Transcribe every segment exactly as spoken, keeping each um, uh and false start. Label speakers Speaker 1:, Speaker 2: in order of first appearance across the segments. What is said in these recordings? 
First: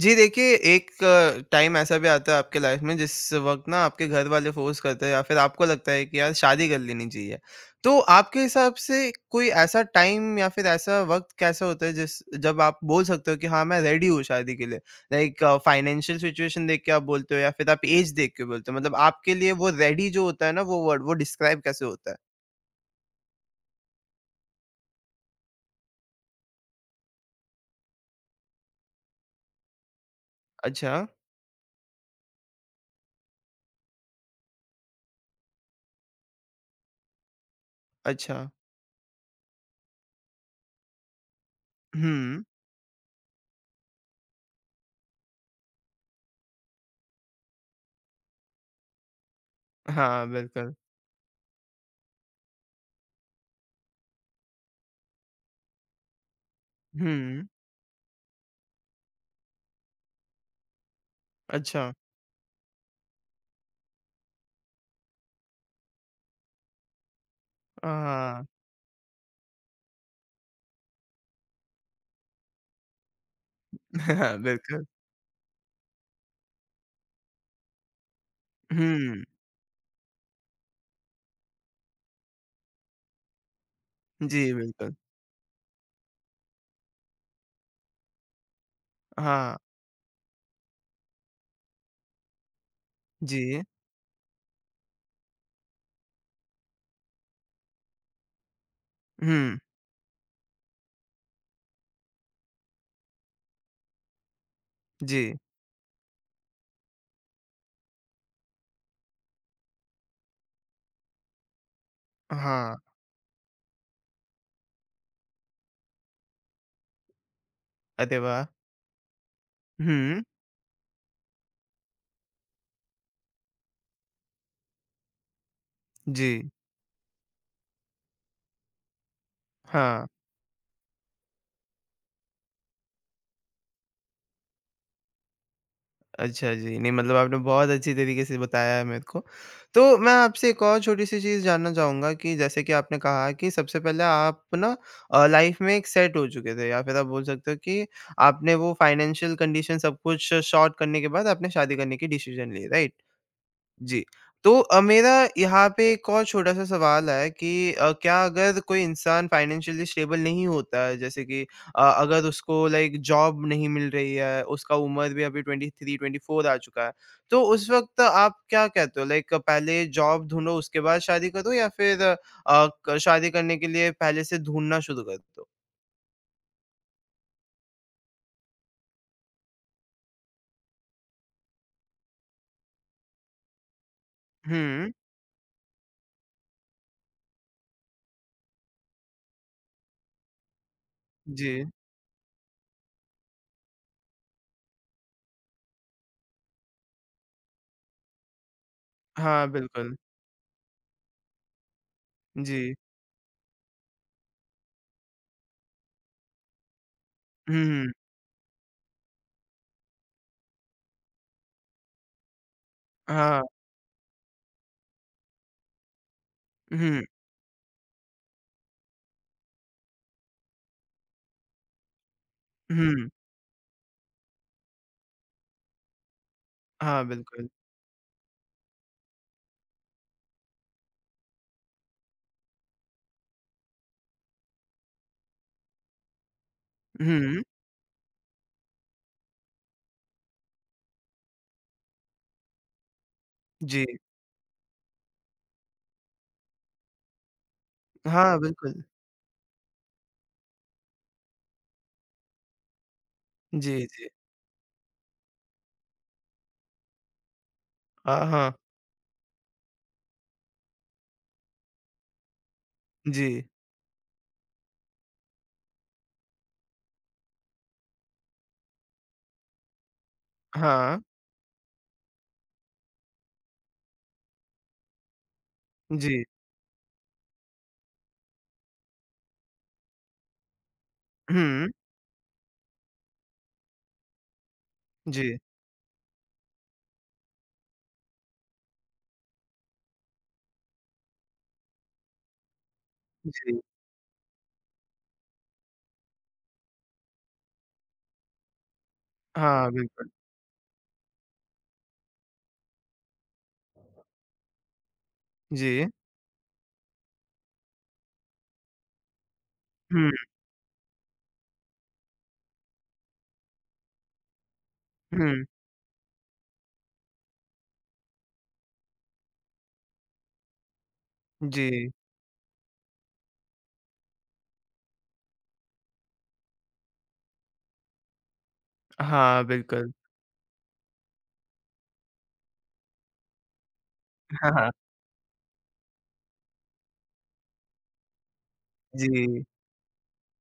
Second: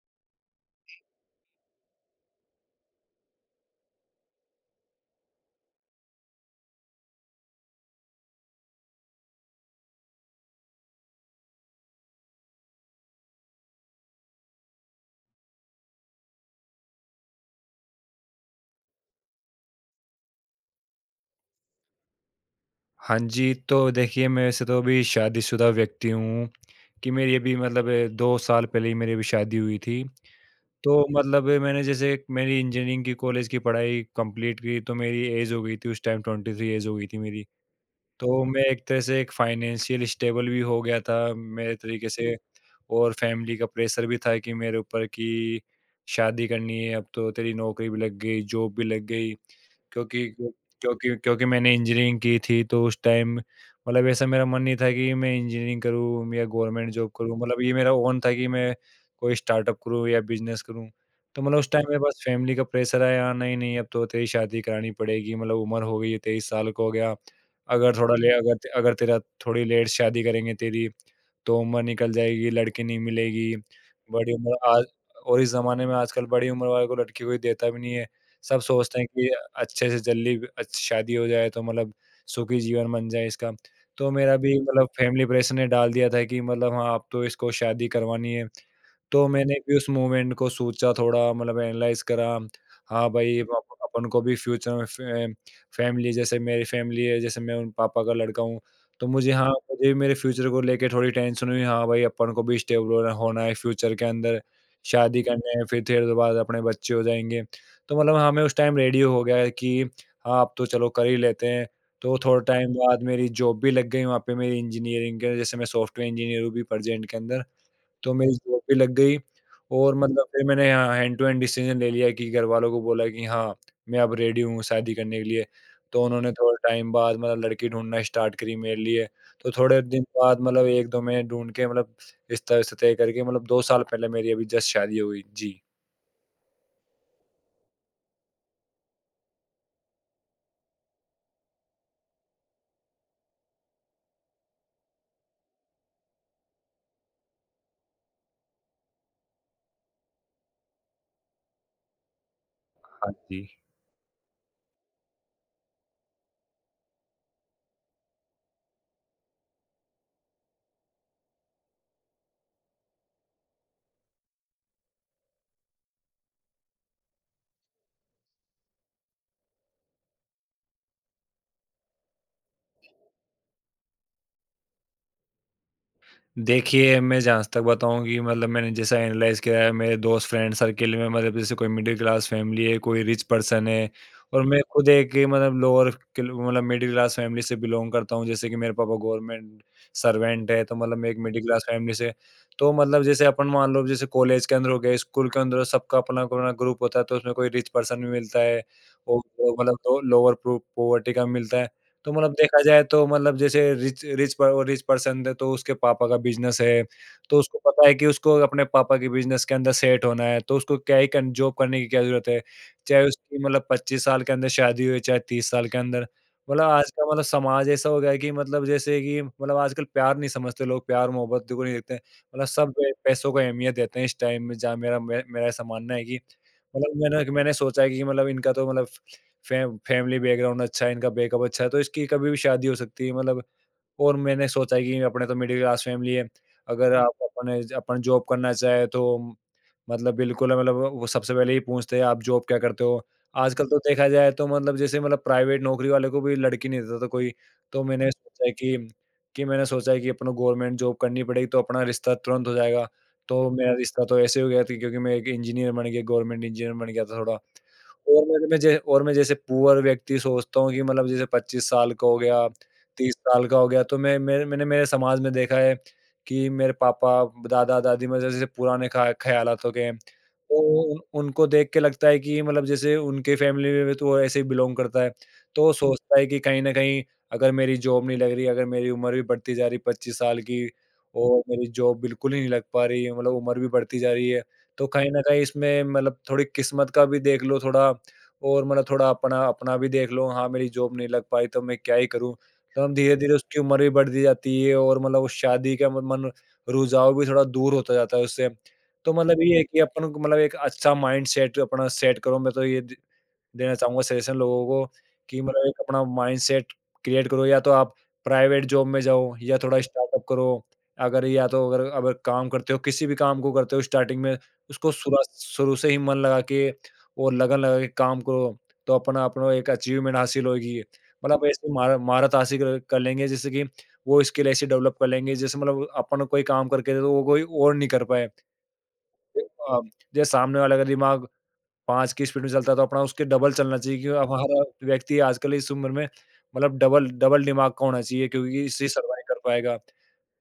Speaker 1: जी देखिए, एक टाइम ऐसा भी आता है आपके लाइफ में जिस वक़्त ना आपके घर वाले फ़ोर्स करते हैं या फिर आपको लगता है कि यार शादी कर लेनी चाहिए। तो आपके हिसाब से कोई ऐसा टाइम या फिर ऐसा वक़्त कैसा होता है जिस जब आप बोल सकते हो कि हाँ, मैं रेडी हूँ शादी के लिए? लाइक फाइनेंशियल सिचुएशन देख के आप बोलते हो या फिर आप एज देख के बोलते हो? मतलब आपके लिए वो रेडी जो होता है ना वो वर्ड वो डिस्क्राइब कैसे होता है?
Speaker 2: हाँ जी, तो देखिए मैं वैसे तो अभी शादीशुदा व्यक्ति हूँ, कि मेरी अभी मतलब दो साल पहले ही मेरी अभी शादी हुई थी।
Speaker 1: अच्छा।
Speaker 2: तो मतलब अ, मैंने जैसे एक मेरी इंजीनियरिंग की कॉलेज की पढ़ाई कंप्लीट की तो मेरी ऐज हो गई थी उस टाइम तेईस ऐज हो गई थी मेरी।
Speaker 1: अच्छा।
Speaker 2: तो मैं एक तरह से एक फाइनेंशियल स्टेबल भी हो गया था मेरे तरीके से,
Speaker 1: हुँ।
Speaker 2: और फैमिली का प्रेशर भी था कि मेरे ऊपर कि शादी करनी है, अब तो तेरी नौकरी भी लग गई, जॉब भी लग गई।
Speaker 1: हाँ,
Speaker 2: क्योंकि
Speaker 1: बिल्कुल।
Speaker 2: क्योंकि क्योंकि मैंने इंजीनियरिंग की थी, तो उस टाइम मतलब ऐसा मेरा मन नहीं था कि मैं इंजीनियरिंग करूँ या गवर्नमेंट जॉब करूँ,
Speaker 1: हुँ।
Speaker 2: मतलब ये मेरा ओन था कि मैं कोई स्टार्टअप करूँ या बिजनेस करूँ। तो मतलब उस टाइम
Speaker 1: अच्छा।
Speaker 2: मेरे पास फैमिली का प्रेशर आया, नहीं, नहीं अब तो तेरी शादी करानी पड़ेगी, मतलब उम्र हो गई है, तेईस साल का हो गया। अगर थोड़ा ले
Speaker 1: हाँ,
Speaker 2: अगर ते- अगर तेरा थोड़ी लेट शादी करेंगे तेरी तो उम्र निकल जाएगी, लड़की नहीं मिलेगी। बड़ी उम्र आज
Speaker 1: बिल्कुल।
Speaker 2: और इस ज़माने में आजकल बड़ी उम्र वाले को लड़की कोई देता भी नहीं है। सब सोचते हैं
Speaker 1: हुँ।
Speaker 2: कि अच्छे से जल्दी अच्छी शादी हो जाए तो मतलब सुखी जीवन बन जाए इसका। तो मेरा
Speaker 1: जी,
Speaker 2: भी मतलब
Speaker 1: बिल्कुल।
Speaker 2: फैमिली प्रेशर ने डाल दिया था कि मतलब हाँ, अब तो इसको शादी करवानी है। तो मैंने
Speaker 1: हाँ,
Speaker 2: भी उस मूवमेंट को सोचा, थोड़ा मतलब एनालाइज़ करा। हाँ भाई,
Speaker 1: जी।
Speaker 2: अप अपन को भी फ्यूचर में फ़े फ़ैमिली, जैसे मेरी फ़ैमिली है, जैसे मैं उन पापा का लड़का हूँ, तो मुझे हाँ,
Speaker 1: हुँ,
Speaker 2: मुझे भी मेरे फ्यूचर को लेके थोड़ी टेंशन हुई। हाँ भाई, अपन को भी स्टेबल होना होना है फ्यूचर के अंदर,
Speaker 1: जी।
Speaker 2: शादी करनी है, फिर थोड़ी देर बाद अपने बच्चे हो जाएँगे। तो मतलब हाँ, मैं उस टाइम रेडी हो गया कि हाँ, अब तो चलो कर ही लेते हैं। तो थोड़ा टाइम
Speaker 1: हाँ,
Speaker 2: बाद मेरी जॉब भी लग गई, वहाँ पे मेरी इंजीनियरिंग के जैसे मैं सॉफ्टवेयर इंजीनियर हूँ अभी प्रेज़ेंट के अंदर। तो
Speaker 1: अरे
Speaker 2: मेरी
Speaker 1: वाह!
Speaker 2: जॉब भी लग गई, और
Speaker 1: हुँ,
Speaker 2: मतलब फिर मैंने हाँ, हैंड टू हैंड डिसीज़न ले लिया कि घरवालों को बोला कि हाँ, मैं अब रेडी हूँ शादी करने के लिए। तो
Speaker 1: जी।
Speaker 2: उन्होंने थोड़े टाइम बाद मतलब लड़की ढूँढना स्टार्ट करी मेरे लिए। तो थोड़े दिन
Speaker 1: हाँ,
Speaker 2: बाद मतलब एक दो महीने ढूँढ के, मतलब इस तरह से तय करके, मतलब दो साल पहले मेरी अभी जस्ट शादी हुई। जी।
Speaker 1: अच्छा जी। नहीं मतलब आपने बहुत अच्छी तरीके से बताया है मेरे को। तो मैं आपसे एक और छोटी-सी चीज़ जानना चाहूँगा कि जैसे कि आपने कहा कि सबसे पहले आप ना अ, लाइफ़ में एक सेट हो चुके थे या फिर आप बोल सकते हो कि आपने वो फाइनेंशियल कंडीशन सब कुछ शॉर्ट करने के बाद आपने शादी करने की डिसीजन ली, राइट?
Speaker 2: हाँ जी।
Speaker 1: जी। तो अ, मेरा यहाँ पे एक और छोटा-सा सवाल है कि अ, क्या अगर कोई इंसान फाइनेंशियली स्टेबल नहीं होता है, जैसे कि अ, अगर उसको लाइक जॉब नहीं मिल रही है, उसका उम्र भी अभी तेईस चौबीस आ चुका है, तो उस वक़्त आप क्या कहते हो? लाइक पहले जॉब ढूँढो, उसके बाद शादी करो या फिर अ, क शादी करने के लिए पहले से ढूँढना शुरू कर दो?
Speaker 2: देखिए, मैं जहाँ तक बताऊँ कि मतलब मैंने जैसा एनालाइज़ किया है मेरे दोस्त फ्रेंड सर्किल में, मतलब जैसे कोई मिडिल क्लास फैमिली है, कोई रिच पर्सन है, और मैं खुद
Speaker 1: हुँ,
Speaker 2: एक मतलब लोअर क्ल मतलब मिडिल क्लास फैमिली से बिलॉन्ग करता हूँ। जैसे कि मेरे पापा गवर्नमेंट सर्वेंट है, तो मतलब मैं एक मिडिल
Speaker 1: जी।
Speaker 2: क्लास फैमिली से। तो मतलब जैसे अपन मान लो जैसे कॉलेज के अंदर हो गया, स्कूल के अंदर सबका अपना-अपना ग्रुप होता है, तो उसमें कोई रिच पर्सन भी मिलता है और
Speaker 1: हाँ,
Speaker 2: मतलब
Speaker 1: बिल्कुल।
Speaker 2: लो लोअर पो पॉवर्टी का मिलता है। तो मतलब देखा
Speaker 1: जी।
Speaker 2: जाए तो मतलब जैसे रिच रिच प रिच पर्सन है तो उसके पापा का बिज़नेस है, तो उसको
Speaker 1: हुँ,
Speaker 2: पता
Speaker 1: हुँ।
Speaker 2: है कि उसको अपने पापा के बिज़नेस के अंदर सेट होना है, तो उसको क्या ही कन जॉब करने की क्या ज़रूरत है। चाहे उसकी
Speaker 1: हाँ।
Speaker 2: मतलब पच्चीस साल के अंदर शादी हुई, चाहे तीस साल के अंदर। मतलब आज
Speaker 1: हुँ,
Speaker 2: का मतलब समाज ऐसा हो गया है कि मतलब जैसे कि मतलब आजकल प्यार नहीं समझते लोग, प्यार-मोहब्बत को नहीं देखते हैं। मतलब सब पे
Speaker 1: हुँ।
Speaker 2: पैसों को अहमियत देते हैं इस टाइम में, जहाँ मेरा मैं मेरा ऐसा मानना है कि मतलब
Speaker 1: हाँ,
Speaker 2: मैंने
Speaker 1: बिल्कुल।
Speaker 2: मैंने सोचा है कि मतलब इनका तो मतलब फैम फैमिली बैकग्राउंड अच्छा है, इनका बैकअप अच्छा है, तो इसकी कभी भी शादी हो सकती है मतलब। और मैंने सोचा है कि अपने तो मिडिल क्लास फैमिली है, अगर हुँ। आप
Speaker 1: हुँ,
Speaker 2: अपने अपन जॉब करना चाहे तो मतलब बिल्कुल मतलब वो सबसे पहले ही पूछते हैं, "आप जॉब क्या करते हो?" आजकल तो
Speaker 1: जी।
Speaker 2: देखा जाए तो मतलब जैसे मतलब प्राइवेट नौकरी वाले को भी लड़की नहीं देता था कोई, तो मैंने हुँ।
Speaker 1: हाँ,
Speaker 2: सोचा है कि
Speaker 1: बिल्कुल।
Speaker 2: कि मैंने सोचा है कि अपन को गवर्नमेंट जॉब करनी पड़ेगी तो अपना रिश्ता तुरंत हो जाएगा। तो मेरा
Speaker 1: जी,
Speaker 2: रिश्ता
Speaker 1: जी।
Speaker 2: तो ऐसे ही हो गया था क्योंकि मैं एक इंजीनियर बन गया, गवर्नमेंट इंजीनियर बन गया था थोड़ा। और
Speaker 1: हाँ,
Speaker 2: मैं
Speaker 1: हाँ।
Speaker 2: मैं जै और मैं जैसे पुअर व्यक्ति सोचता हूँ कि मतलब जैसे पच्चीस साल का हो गया, तीस
Speaker 1: जी।
Speaker 2: साल का हो गया, तो मैं मैं मैंने मेरे समाज में देखा है कि मेरे पापा, दादा-दादी में जैसे पुराने ख़ा ख़्यालात हो गए हैं। तो उन
Speaker 1: हाँ,
Speaker 2: उनको देख के लगता है कि मतलब जैसे उनके फैमिली में भी तो वो ऐसे ही बिलॉन्ग करता है। तो वो सोचता
Speaker 1: जी।
Speaker 2: है कि कहीं न कहीं, अगर मेरी जॉब नहीं लग रही, अगर मेरी उम्र भी बढ़ती जा रही पच्चीस साल की, और मेरी
Speaker 1: हुँ,
Speaker 2: जॉब बिल्कुल ही नहीं लग पा रही है, मतलब उम्र भी बढ़ती जा रही है। तो कहीं न
Speaker 1: जी,
Speaker 2: कहीं इसमें मतलब थोड़ी किस्मत का भी देख लो, थोड़ा और मतलब थोड़ा अपना अपना भी देख लो, हाँ, मेरी जॉब नहीं लग पाई तो मैं क्या ही करूँ? तो हम धीरे-धीरे
Speaker 1: जी।
Speaker 2: उसकी उम्र भी बढ़ती जाती है, और मतलब उस शादी का म मन रुझाव भी थोड़ा दूर होता जाता है उससे। तो मतलब ये है
Speaker 1: हाँ,
Speaker 2: कि अपन
Speaker 1: बिल्कुल।
Speaker 2: को मतलब एक अच्छा माइंडसेट अपना सेट करो, मैं तो ये द देना चाहूँगा सजेशन लोगों को कि मतलब एक
Speaker 1: जी।
Speaker 2: अपना माइंडसेट क्रिएट करो, या तो आप प्राइवेट जॉब में जाओ या थोड़ा
Speaker 1: हुँ,
Speaker 2: स्टार्टअप करो। अगर या तो अगर अगर काम करते हो, किसी भी काम को करते हो स्टार्टिंग में, उसको शुरा
Speaker 1: हुँ।
Speaker 2: शुरू से ही मन लगा के और लगन लगा के काम करो, तो अपना अपना एक अचीवमेंट हासिल होगी। मतलब ऐसी
Speaker 1: जी।
Speaker 2: महा महारत हासिल कर कर लेंगे, जैसे कि वो स्किल ऐसी डेवलप कर लेंगे, जैसे मतलब अपन कोई काम करके दे तो वो कोई और नहीं कर पाए।
Speaker 1: हाँ,
Speaker 2: अ,
Speaker 1: बिल्कुल।
Speaker 2: जैसे सामने वाला का दिमाग पाँच की स्पीड में चलता है तो अपना उसके डबल चलना चाहिए, क्यों अब
Speaker 1: हाँ, हाँ।
Speaker 2: हर व्यक्ति आजकल इस उम्र में मतलब डबल डबल दिमाग का होना चाहिए, क्योंकि इससे सर्वाइव कर
Speaker 1: जी।
Speaker 2: पाएगा।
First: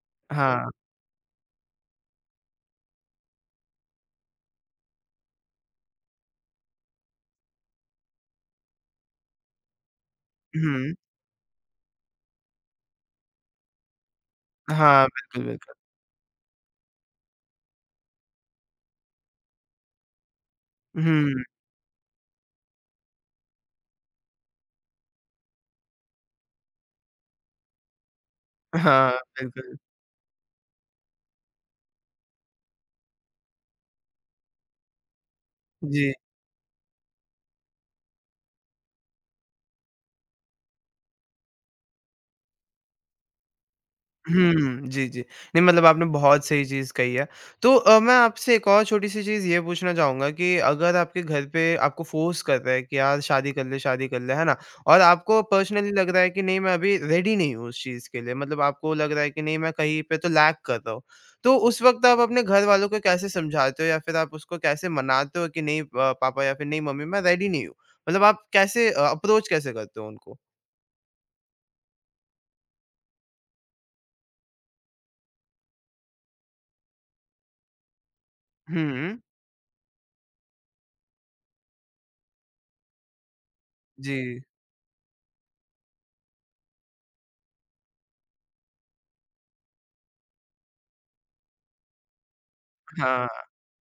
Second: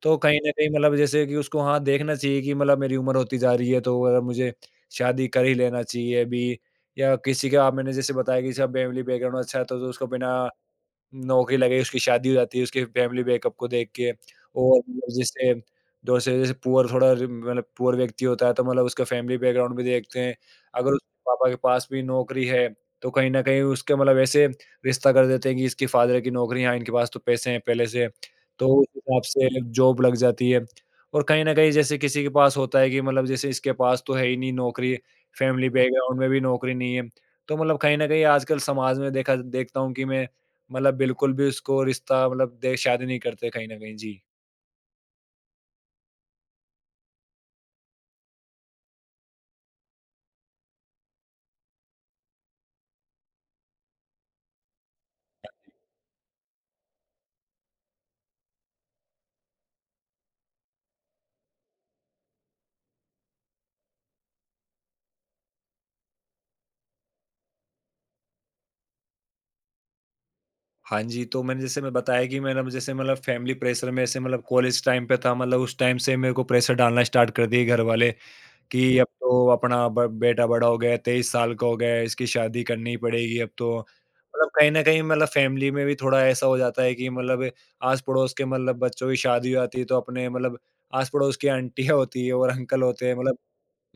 Speaker 2: तो कहीं न कहीं
Speaker 1: हाँ।
Speaker 2: मतलब जैसे कि उसको हाँ, देखना चाहिए कि मतलब मेरी उम्र होती जा रही है, तो अ, मुझे शादी कर ही लेना चाहिए अभी, या किसी का आप मैंने जैसे बताया कि इसका फैमिली बैकग्राउंड अच्छा है, तो तो उसको बिना
Speaker 1: हुँ।
Speaker 2: नौकरी लगे उसकी शादी हो जाती है उसके फैमिली बैकअप को देख के, और
Speaker 1: हाँ,
Speaker 2: मतलब
Speaker 1: बिल्कुल,
Speaker 2: जैसे
Speaker 1: बिल्कुल।
Speaker 2: दूसरे जैसे पुअर थोड़ा रि मतलब पुअर व्यक्ति होता है, तो मतलब उसका फैमिली बैकग्राउंड भी देखते हैं। अगर उसके
Speaker 1: हुँ।
Speaker 2: पापा के पास भी नौकरी है, तो कहीं न कहीं उसके मतलब ऐसे रिश्ता कर देते हैं कि इसके फादर की नौकरी है, हाँ, इनके पास तो पैसे हैं पहले से। तो उस
Speaker 1: हाँ,
Speaker 2: हिसाब से
Speaker 1: बिल्कुल।
Speaker 2: जॉब लग जाती है, और कहीं न कहीं जैसे किसी के पास होता है कि मतलब जैसे इसके पास तो है ही नहीं नौकरी, फैमिली
Speaker 1: जी।
Speaker 2: बैकग्राउंड में भी नौकरी नहीं है। तो मतलब कहीं न कहीं आजकल समाज में देखा देखता हूँ कि मैं मतलब बिल्कुल भी उसको रिश्ता मतलब दे शादी नहीं करते कहीं न कहीं। जी।
Speaker 1: हुँ, जी, जी। नहीं मतलब आपने बहुत सही चीज़ कही है। तो अ, मैं आपसे एक और छोटी-सी चीज़ ये पूछना चाहूँगा कि अगर आपके घर पे आपको फ़ोर्स कर रहे हैं कि यार शादी कर ले, शादी कर ले, है ना? और आपको पर्सनली लग रहा है कि नहीं मैं अभी रेडी नहीं हूँ उस चीज़ के लिए, मतलब आपको लग रहा है कि नहीं मैं कहीं पे तो लैग कर रहा हूँ। तो उस वक़्त आप अपने घर वालों को कैसे समझाते हो या फिर आप उसको कैसे मनाते हो कि नहीं अ, पापा या फिर नहीं मम्मी मैं रेडी नहीं हूँ? मतलब आप कैसे अ, अप्रोच कैसे करते हो उनको?
Speaker 2: हाँ जी, तो मैंने जैसे मैं बताया कि मैंने जैसे मतलब फैमिली प्रेशर में ऐसे मतलब कॉलेज टाइम पे था, मतलब उस टाइम से मेरे को प्रेशर डालना स्टार्ट कर दिए घर वाले। कि अब
Speaker 1: हुँ,
Speaker 2: तो अपना ब बेटा बड़ा हो गया है, तेईस साल का हो गया है, इसकी शादी करनी पड़ेगी अब तो।
Speaker 1: जी।
Speaker 2: मतलब कहीं न कहीं मतलब फैमिली में भी थोड़ा ऐसा हो जाता है कि मतलब आस-पड़ोस के मतलब बच्चों की शादी हो जाती है, तो अपने मतलब आस-पड़ोस की आंटियाँ होती हैं और अंकल होते हैं, मतलब
Speaker 1: हाँ,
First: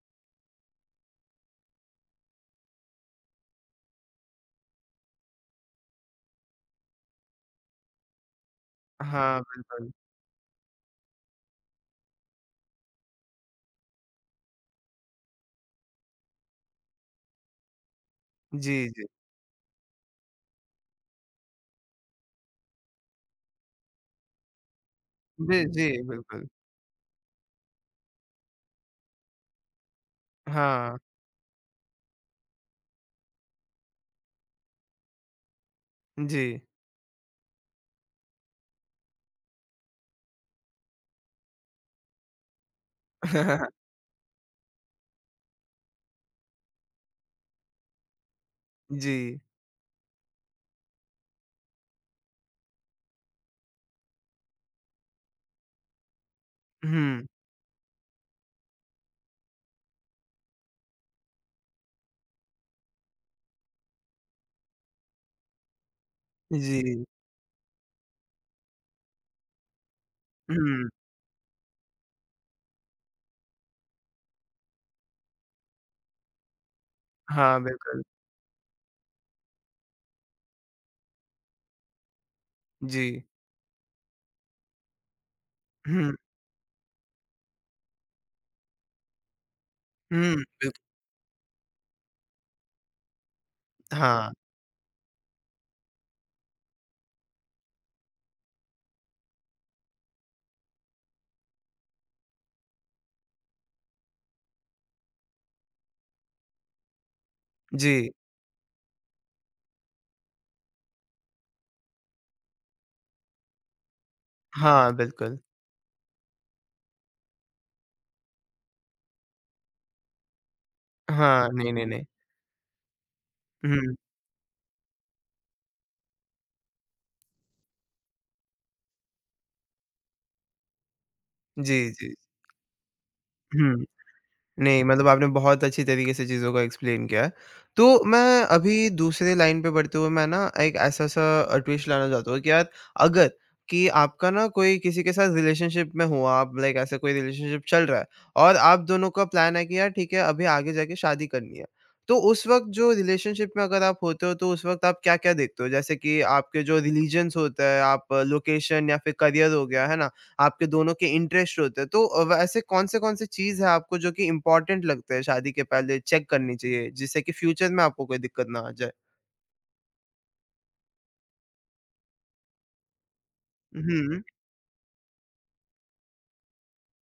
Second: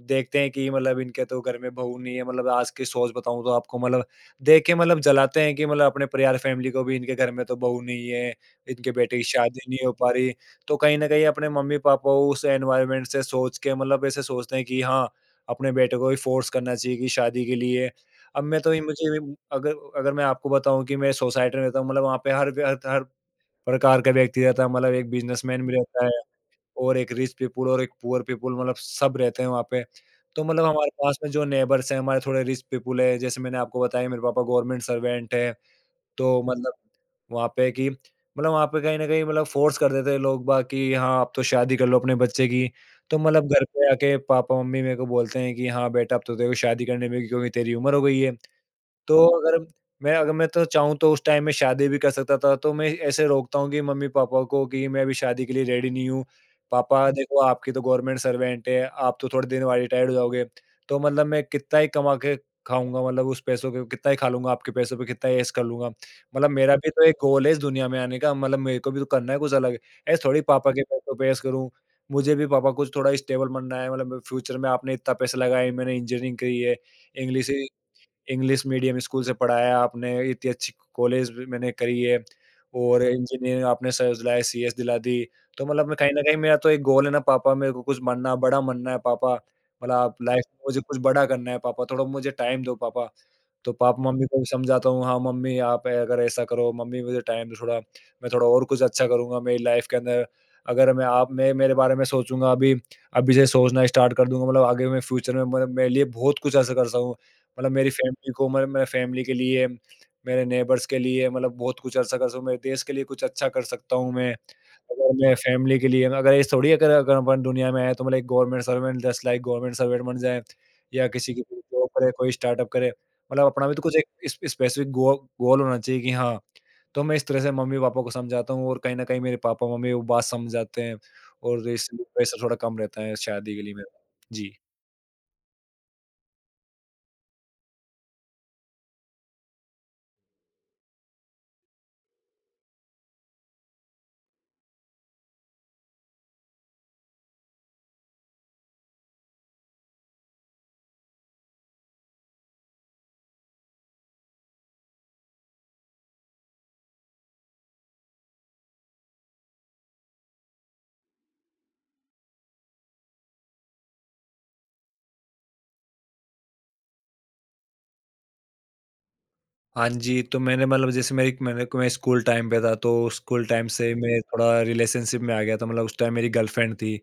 Speaker 2: देखते हैं कि मतलब इनके तो घर में बहू नहीं है, मतलब आज की सोच बताऊँ तो आपको मतलब देख के मतलब जलाते हैं कि मतलब अपने परिवार फैमिली को भी, इनके घर में तो बहू नहीं है, इनके बेटे की
Speaker 1: हाँ,
Speaker 2: शादी नहीं
Speaker 1: बिल्कुल।
Speaker 2: हो पा रही। तो कहीं न कहीं अपने मम्मी-पापा उस एनवायरनमेंट से सोच के मतलब ऐसे सोचते हैं कि हाँ, अपने बेटे को ही फोर्स करना चाहिए कि शादी के लिए। अब मैं तो
Speaker 1: जी,
Speaker 2: ये
Speaker 1: जी।
Speaker 2: मुझे भी- अगर अगर मैं आपको बताऊँ कि मैं सोसाइटी में रहता हूँ, मतलब वहाँ पे हर व्य हर हर प्रकार का व्यक्ति रहता है, मतलब एक
Speaker 1: जी,
Speaker 2: बिज़नेसमैन भी
Speaker 1: जी,
Speaker 2: रहता है।
Speaker 1: बिल्कुल।
Speaker 2: और एक रिच पीपल और एक पुअर पीपल, मतलब सब रहते हैं वहाँ पे। तो मतलब हमारे
Speaker 1: हाँ,
Speaker 2: पास में जो नेबर्स हैं, हमारे थोड़े रिच पीपल है, जैसे मैंने आपको बताया मेरे पापा गवर्नमेंट सर्वेंट है,
Speaker 1: जी।
Speaker 2: तो मतलब वहाँ पे कि मतलब वहाँ पे कहीं न कहीं मतलब फ़ोर्स कर देते हैं लोग बाग कि हाँ, अब तो शादी कर लो अपने बच्चे की। तो मतलब घर पे आके पापा-मम्मी मेरे को बोलते हैं कि हाँ, बेटा अब तो तेरे को शादी करने में, क्योंकि तेरी उम्र हो गई है।
Speaker 1: जी।
Speaker 2: तो अगर मैं अगर मैं तो चाहूँ तो उस टाइम में शादी भी कर सकता था, तो मैं ऐसे रोकता हूँ कि मम्मी-पापा को कि मैं अभी शादी के लिए रेडी नहीं हूँ। पापा, हुँ।
Speaker 1: हुँ,
Speaker 2: देखो आपकी तो गवर्नमेंट सर्वेंट है, आप तो थोड़े दिन बाद रिटायर्ड हो जाओगे। तो मतलब मैं कितना ही कमा के खाऊँगा, मतलब उस पैसों के कितना ही खा लूँगा, आपके पैसों पे कितना ही ऐश कर लूँगा। मतलब मेरा हुँ। भी तो
Speaker 1: जी।
Speaker 2: एक गोल है इस दुनिया में आने का, मतलब मेरे को भी तो करना है कुछ अलग। ऐसे थोड़ी पापा हुँ। के
Speaker 1: हुँ,
Speaker 2: पैसों पे ऐश करूँ, मुझे भी पापा कुछ थोड़ा स्टेबल बनना है, मतलब फ्यूचर में आपने इतना पैसा लगाया है, मैंने इंजीनियरिंग करी है, इंग्लिश
Speaker 1: हाँ, बिल्कुल।
Speaker 2: इंग्लिश मीडियम स्कूल से पढ़ाया आपने, इतनी अच्छी कॉलेज भी मैंने करी है और
Speaker 1: जी।
Speaker 2: इंजीनियरिंग आपने सर दिलाया, सीएस दिला दी। तो मतलब मैं
Speaker 1: हुँ,
Speaker 2: कहीं न कहीं मेरा तो एक गोल है ना पापा, मेरे को कुछ बनना बड़ा बनना है पापा। मतलब आप
Speaker 1: हुँ,
Speaker 2: लाइफ़ में मुझे
Speaker 1: बिल्कुल।
Speaker 2: कुछ बड़ा करना है पापा, थोड़ा मुझे टाइम दो पापा। तो पापा मम्मी
Speaker 1: हाँ,
Speaker 2: को भी समझाता हूँ, हाँ मम्मी आप अगर ऐसा करो, मम्मी मुझे टाइम दो थोड़ा, मैं थोड़ा और कुछ अच्छा करूँगा मेरी लाइफ के अंदर। अगर मैं आप मैं मेरे बारे में सोचूँगा अभी, अभी से सोचना स्टार्ट कर दूँगा, मतलब आगे मैं फ्यूचर में मतलब मेरे लिए बहुत कुछ ऐसा कर सकूँ। मतलब मेरी
Speaker 1: जी।
Speaker 2: फैमिली को मतलब मेरे फैमिली के लिए, मेरे नेबर्स के लिए मतलब बहुत कुछ ऐसा कर सकूँ, मेरे देश के लिए कुछ अच्छा कर सकता हूँ मैं।
Speaker 1: हाँ,
Speaker 2: अगर मैं
Speaker 1: बिल्कुल।
Speaker 2: फैमिली के लिए अगर ये थोड़ी अगर अगर अपन दुनिया में आए तो मतलब एक government servant just like government servant बन जाए, या किसी की
Speaker 1: हाँ,
Speaker 2: कोई
Speaker 1: नहीं, नहीं,
Speaker 2: जॉब
Speaker 1: नहीं।
Speaker 2: करे, कोई स्टार्टअप करे। मतलब अपना भी तो
Speaker 1: हुँ,
Speaker 2: कुछ एक स्प स्पेसिफिक गो गोल होना चाहिए कि हाँ, तो मैं इस तरह से मम्मी-पापा को समझाता हूँ, और कहीं न कहीं मेरे पापा-मम्मी वो बात समझ जाते हैं, और
Speaker 1: जी,
Speaker 2: इसलिए
Speaker 1: जी।
Speaker 2: प्रेशर थोड़ा कम रहता है शादी के लिए
Speaker 1: हुँ।
Speaker 2: मेरा। जी।
Speaker 1: नहीं, मतलब आपने बहुत अच्छी तरीके से चीज़ों को एक्सप्लेन किया है। तो मैं अभी दूसरे लाइन पे बढ़ते हुए मैं ना एक ऐसा-सा अ, ट्विस्ट लाना चाहता हूँ कि यार अगर कि आपका ना कोई किसी के साथ रिलेशनशिप में हो आप लाइक ऐसा कोई रिलेशनशिप चल रहा है और आप दोनों का प्लान है कि यार ठीक है अभी आगे जाके शादी करनी है। तो उस वक़्त जो रिलेशनशिप में अगर आप होते हो तो उस वक़्त आप क्या-क्या देखते हो? जैसे कि आपके जो रिलीजन्स होता है, आप लोकेशन या फिर करियर हो गया, है ना? आपके दोनों के इंटरेस्ट होते हैं। तो अ, व ऐसे कौन-से-कौन से चीज़ है आपको जो कि इम्पोर्टेंट लगता है शादी के पहले चेक करनी चाहिए, जिससे कि फ्यूचर में आपको कोई दिक्कत ना आ जाए?
Speaker 2: हाँ जी, तो मैंने मतलब जैसे मेरी मैंने मैं स्कूल टाइम पे था, तो स्कूल टाइम से मैं
Speaker 1: हुँ,
Speaker 2: थोड़ा रिलेशनशिप में आ गया था, मतलब उस टाइम मेरी गर्लफ्रेंड थी।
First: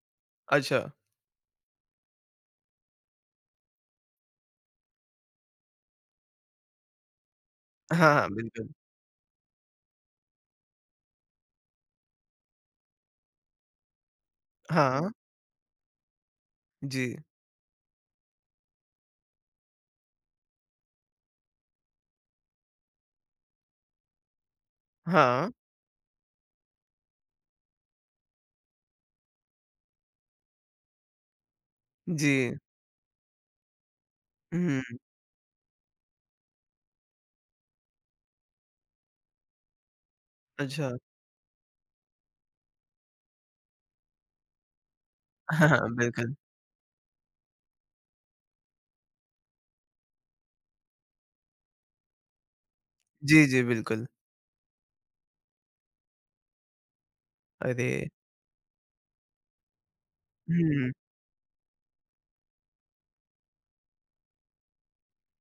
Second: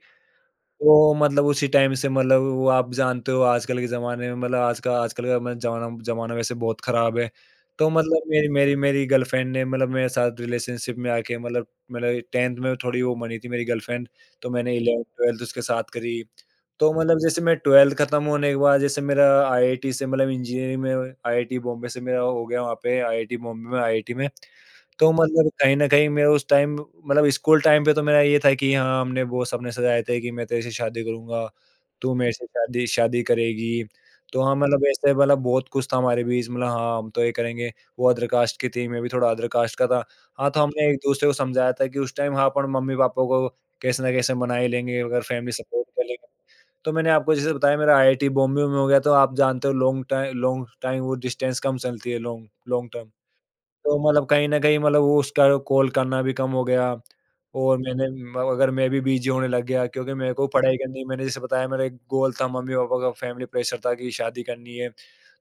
Speaker 1: अच्छा।
Speaker 2: तो मतलब उसी टाइम से मतलब, वो आप जानते हो आजकल के ज़माने में, मतलब आज का आजकल का मतलब ज़माना ज़माना वैसे बहुत ख़राब है। तो
Speaker 1: हाँ,
Speaker 2: मतलब
Speaker 1: हाँ,
Speaker 2: मेरी
Speaker 1: बिल्कुल।
Speaker 2: मेरी मेरी गर्लफ्रेंड ने मतलब मेरे साथ रिलेशनशिप में आके, मतलब मतलब दसवीं में थोड़ी वो बनी थी मेरी गर्लफ्रेंड, तो मैंने
Speaker 1: हाँ,
Speaker 2: ग्यारहवीं-बारहवीं उसके साथ करी। तो
Speaker 1: जी।
Speaker 2: मतलब जैसे मैं बारहवीं खत्म होने के बाद, जैसे मेरा आईआईटी से मतलब इंजीनियरिंग में, आईआईटी बॉम्बे से मेरा हो गया, वहाँ पे आईआईटी बॉम्बे में, आईआईटी में। तो
Speaker 1: हाँ,
Speaker 2: मतलब कहीं न कहीं मैं उस टाइम, मतलब स्कूल टाइम पे तो मेरा ये था कि हाँ, हमने वो सपने सजाए थे कि मैं तेरे से शादी करूँगा, तू मेरे
Speaker 1: जी।
Speaker 2: से शादी शादी करेगी। तो हाँ,
Speaker 1: हुँ,
Speaker 2: मतलब ऐसे मतलब बहुत कुछ था हमारे बीच, मतलब हाँ, हम तो ये करेंगे, वो अदर कास्ट की थी, मैं भी थोड़ा अदर कास्ट का था। हाँ, तो हमने
Speaker 1: अच्छा।
Speaker 2: एक-दूसरे को समझाया था कि उस टाइम, हाँ, अपन मम्मी-पापा को कैसे न कैसे मना ही लेंगे, अगर फैमिली
Speaker 1: हाँ,
Speaker 2: सपोर्ट
Speaker 1: हाँ,
Speaker 2: कर लेगी।
Speaker 1: बिल्कुल।
Speaker 2: तो मैंने आपको जैसे बताया मेरा आईआईटी बॉम्बे में हो गया, तो आप जानते हो लॉन्ग टाइ लॉन्ग टाइम वो डिस्टेंस कम चलती है, लॉन्ग लॉन्ग टर्म।
Speaker 1: जी, जी,
Speaker 2: तो
Speaker 1: बिल्कुल।
Speaker 2: मतलब कहीं न कहीं मतलब, वो उसका कॉल करना भी कम हो गया, और
Speaker 1: अरे!
Speaker 2: मैंने म अगर मैं भी बिज़ी होने लग गया, क्योंकि मेरे को पढ़ाई
Speaker 1: हुँ,
Speaker 2: करनी है। मैंने जैसे बताया, मेरा एक गोल था, मम्मी-पापा का फैमिली प्रेशर था कि शादी करनी है।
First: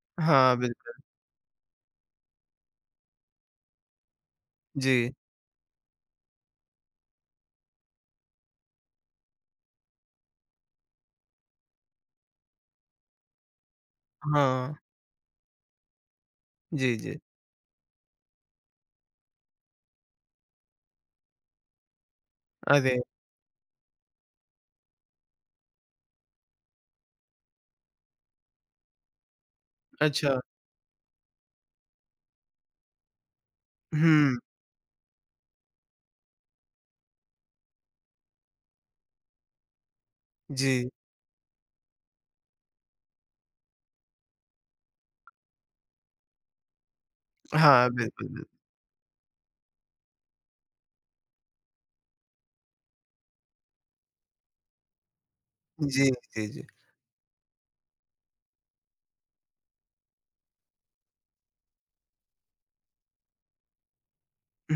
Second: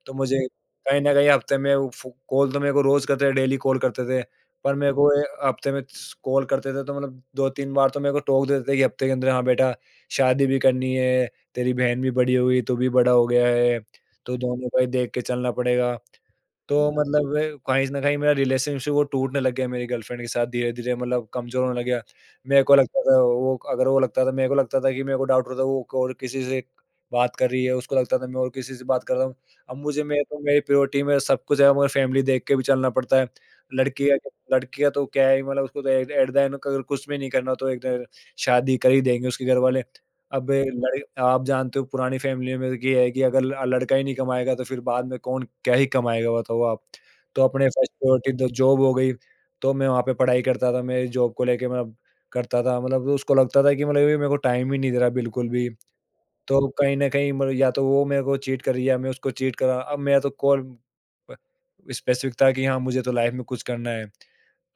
Speaker 2: तो मुझे
Speaker 1: हाँ, बिल्कुल।
Speaker 2: कहीं न कहीं हफ्ते में वो फ़ो कॉल तो मेरे को रोज़ करते थे, डेली कॉल करते थे। पर मेरे को
Speaker 1: जी,
Speaker 2: ए हफ्ते में स कॉल करते थे, तो मतलब दो-तीन बार तो मेरे को टोक देते थे कि हफ्ते के अंदर, हाँ बेटा शादी भी करनी है, तेरी बहन भी बड़ी हो गई, तू भी बड़ा हो गया है, तो दोनों
Speaker 1: हाँ।
Speaker 2: का ही देख के चलना पड़ेगा। तो
Speaker 1: जी, जी।
Speaker 2: मतलब अ, कहीं न कहीं मेरा रिलेशनशिप वो टूटने लग गया मेरी गर्लफ्रेंड के साथ, धीरे-धीरे मतलब कमज़ोर होने लग गया। मेरे को
Speaker 1: अरे!
Speaker 2: लगता था वो अगर वो लगता था मेरे को लगता था कि मेरे को डाउट होता था वो और किसी से बात कर रही है, उसको लगता था मैं और किसी से बात कर रहा हूँ। अब मुझे मेरे को
Speaker 1: अच्छा।
Speaker 2: मेरी प्रायोरिटी में सब कुछ है, मगर फैमिली देख के भी चलना पड़ता है। लड़की है
Speaker 1: हुँ,
Speaker 2: लड़की का तो क्या है, मतलब उसको तो एट एट द एंड, अगर कुछ भी नहीं करना तो एक शादी कर ही देंगे उसके घरवाले। अब
Speaker 1: जी।
Speaker 2: लड़ आप जानते हो पुरानी फैमिली में ये है कि अगर ल लड़का ही नहीं कमाएगा, तो फिर बाद में कौन क्या ही कमाएगा बताओ आप। तो अपने
Speaker 1: हाँ,
Speaker 2: फर्स्ट
Speaker 1: बिल्कुल,
Speaker 2: प्रायोरिटी
Speaker 1: बिल्कुल।
Speaker 2: तो जॉब हो गई, तो मैं वहाँ पे पढ़ाई करता था, मेरी जॉब को लेके मैं करता था, मतलब उसको लगता था कि, मतलब ये मेरे को टाइम ही नहीं दे रहा बिल्कुल भी।
Speaker 1: जी, जी, जी।
Speaker 2: तो कहीं न कहीं मतलब या तो वो मेरे को चीट कर रही है, या मैं उसको चीट कर रहा, अब मेरा तो कॉल प स्पेसिफिक था कि हाँ, मुझे तो लाइफ़ में कुछ करना है।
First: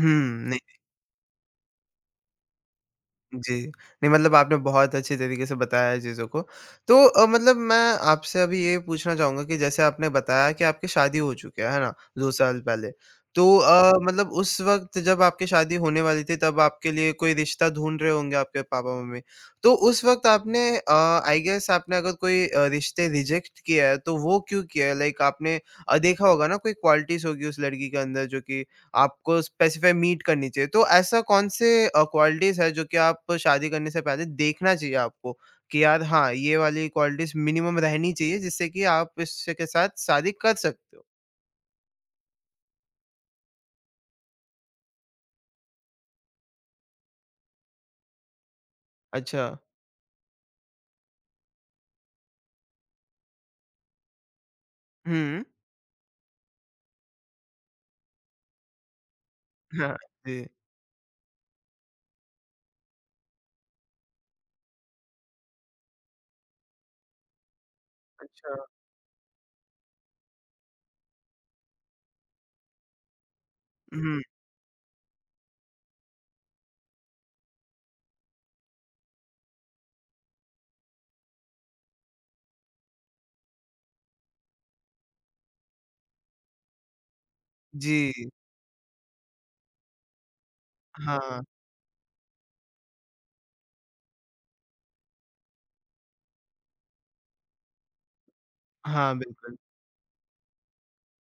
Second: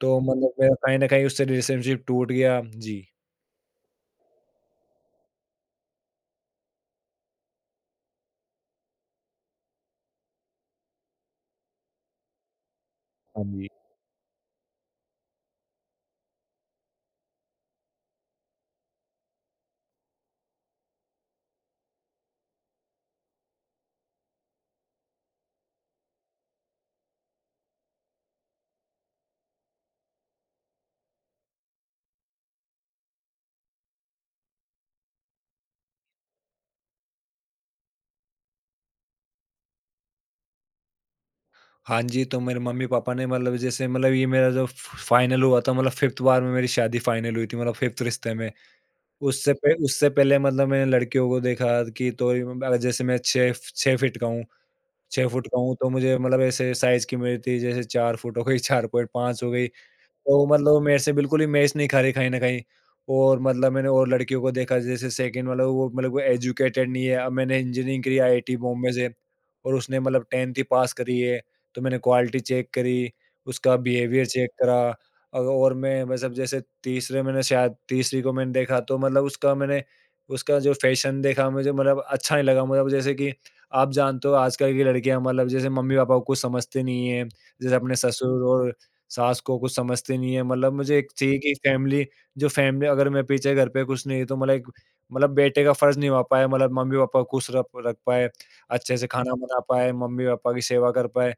Speaker 2: तो मतलब मेरा कहीं न कहीं उससे रिलेशनशिप टूट गया। जी।
Speaker 1: जी। नहीं मतलब आपने बहुत अच्छे तरीके से बताया है चीज़ों को। तो अ, मतलब मैं आपसे अभी ये पूछना चाहूँगा कि जैसे आपने बताया कि आपकी शादी हो चुकी है, है ना? दो साल पहले।
Speaker 2: हाँ
Speaker 1: तो
Speaker 2: जी।
Speaker 1: अ, मतलब उस वक़्त जब आपकी शादी होने वाली थी तब आपके लिए कोई रिश्ता ढूँढ रहे होंगे आपके पापा-मम्मी। तो उस वक़्त आपने अ, आई गेस आपने अगर कोई अ, रिश्ते रिजेक्ट किया है तो वो क्यों किया है? लाइक आपने अ, देखा होगा ना कोई क्वालिटीज़ होगी उस लड़की के अंदर जो कि आपको स्पेसिफाई मीट करनी चाहिए। तो ऐसा कौन से अ, क्वालिटीज़ है जो कि आप शादी करने से पहले देखना चाहिए आपको कि यार हाँ, ये वाली क्वालिटीज़ मिनिमम रहनी चाहिए जिससे कि आप इससे के साथ शादी कर सकते हो?
Speaker 2: हाँ जी, तो मेरे मम्मी-पापा ने मतलब जैसे मतलब, ये मेरा जो फ फाइनल हुआ था, मतलब पाँचवीं बार में मेरी शादी फाइनल हुई थी, मतलब पाँचवें रिश्ते में।
Speaker 1: अच्छा।
Speaker 2: उससे पे उससे पहले मतलब मैंने लड़कियों को देखा कि, तो ये म जैसे मैं छह फ छह फीट का हूँ, छह
Speaker 1: हुँ।
Speaker 2: फुट का हूँ, तो मुझे मतलब ऐसे साइज़ की मिली थी, जैसे चार फुट हो गई, साढ़े चार हो गई।
Speaker 1: हाँ,
Speaker 2: तो
Speaker 1: जी।
Speaker 2: मतलब वो मेरे से बिल्कुल ही मैच नहीं खा रही कहीं न कहीं, और मतलब मैंने और लड़कियों को देखा, जैसे सेकंड वाला वो, मतलब वो एजुकेटेड नहीं है। अब मैंने इंजीनियरिंग करी
Speaker 1: अच्छा।
Speaker 2: आईआईटी बॉम्बे से, और उसने मतलब दसवीं ही पास करी है। तो मैंने क्वालिटी चेक करी, उसका
Speaker 1: हुँ,
Speaker 2: बिहेवियर चेक करा, अ, और मैं मतलब जैसे तीसरे मैंने शायद तीसरी को मैंने देखा, तो मतलब उसका मैंने उसका जो फैशन देखा मुझे मतलब अच्छा नहीं लगा। मतलब जैसे कि आप जानते हो, आजकल की लड़कियाँ मतलब जैसे मम्मी-पापा को कुछ समझती नहीं हैं। जैसे अपने
Speaker 1: जी।
Speaker 2: ससुर और सास को कुछ समझती नहीं है, मतलब मुझे एक चाहिए
Speaker 1: हाँ।
Speaker 2: कि फैमिली, जो फैमिली, अगर मैं पीछे घर पे कुछ नहीं है, तो मतलब एक, मतलब बेटे का फ़र्ज़ निभा पाए, मतलब मम्मी-पापा को खुश रख रख पाए, अच्छे से
Speaker 1: हाँ,
Speaker 2: खाना
Speaker 1: बिल्कुल।
Speaker 2: बना पाए, मम्मी-पापा की सेवा कर पाए।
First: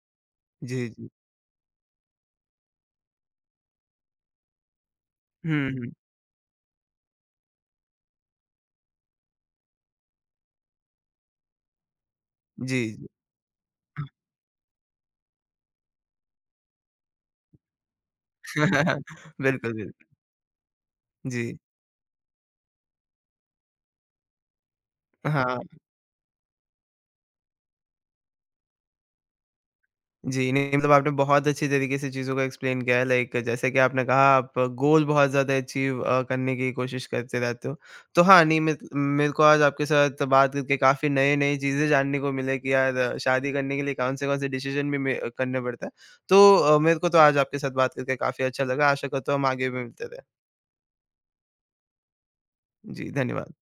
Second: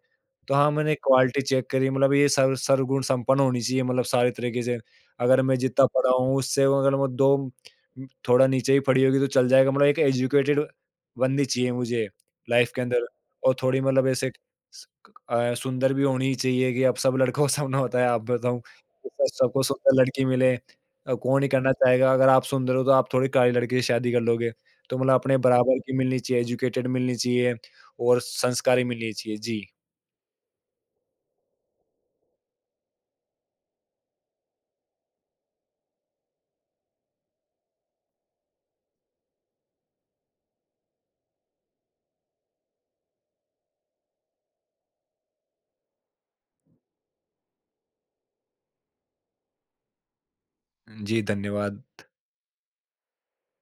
Speaker 2: तो हाँ,
Speaker 1: जी,
Speaker 2: मैंने
Speaker 1: जी।
Speaker 2: क्वालिटी चेक करी, मतलब ये सर्व सर्वगुण संपन्न होनी चाहिए, मतलब सारे तरीके से। अगर मैं
Speaker 1: हुँ,
Speaker 2: जितना
Speaker 1: हुँ।
Speaker 2: पढ़ा हूँ, उससे वो अगर मैं दो उम, थोड़ा नीचे ही पढ़ी होगी तो चल जाएगा, मतलब एक एजुकेटेड बंदी चाहिए मुझे लाइफ़
Speaker 1: जी,
Speaker 2: के अंदर,
Speaker 1: जी।
Speaker 2: और थोड़ी मतलब ऐसे अ, सुंदर भी होनी चाहिए कि, अब सब लड़कों को सपना होता है, आप बताऊँ, सबको
Speaker 1: बिल्कुल, बिल्कुल।
Speaker 2: सुंदर लड़की मिले, अ, कौन ही
Speaker 1: जी।
Speaker 2: करना चाहेगा अगर आप सुंदर हो तो आप थोड़ी काली लड़की से शादी कर लोगे। तो मतलब अपने
Speaker 1: हाँ।
Speaker 2: बराबर की मिलनी चाहिए, एजुकेटेड मिलनी चाहिए, और संस्कारी मिलनी चाहिए। जी।
Speaker 1: जी, नहीं मतलब आपने बहुत अच्छी तरीके से चीज़ों को एक्सप्लेन किया है लाइक जैसे कि आपने कहा आप गोल बहुत ज़्यादा अचीव अ, करने की कोशिश करते रहते हो। तो हाँ, नहीं मेत मेरे को आज आपके साथ बात करके काफ़ी नए-नए चीज़ें जानने को मिले कि यार अ, शादी करने के लिए कौन-से-कौन से डिसीज़न भी में करने पड़ता है। तो अ, मेरे को तो आज आपके साथ बात करके काफ़ी अच्छा लगा। आशा करता हूँ हम आगे भी मिलते रहें।
Speaker 2: जी, धन्यवाद।
Speaker 1: जी, धन्यवाद।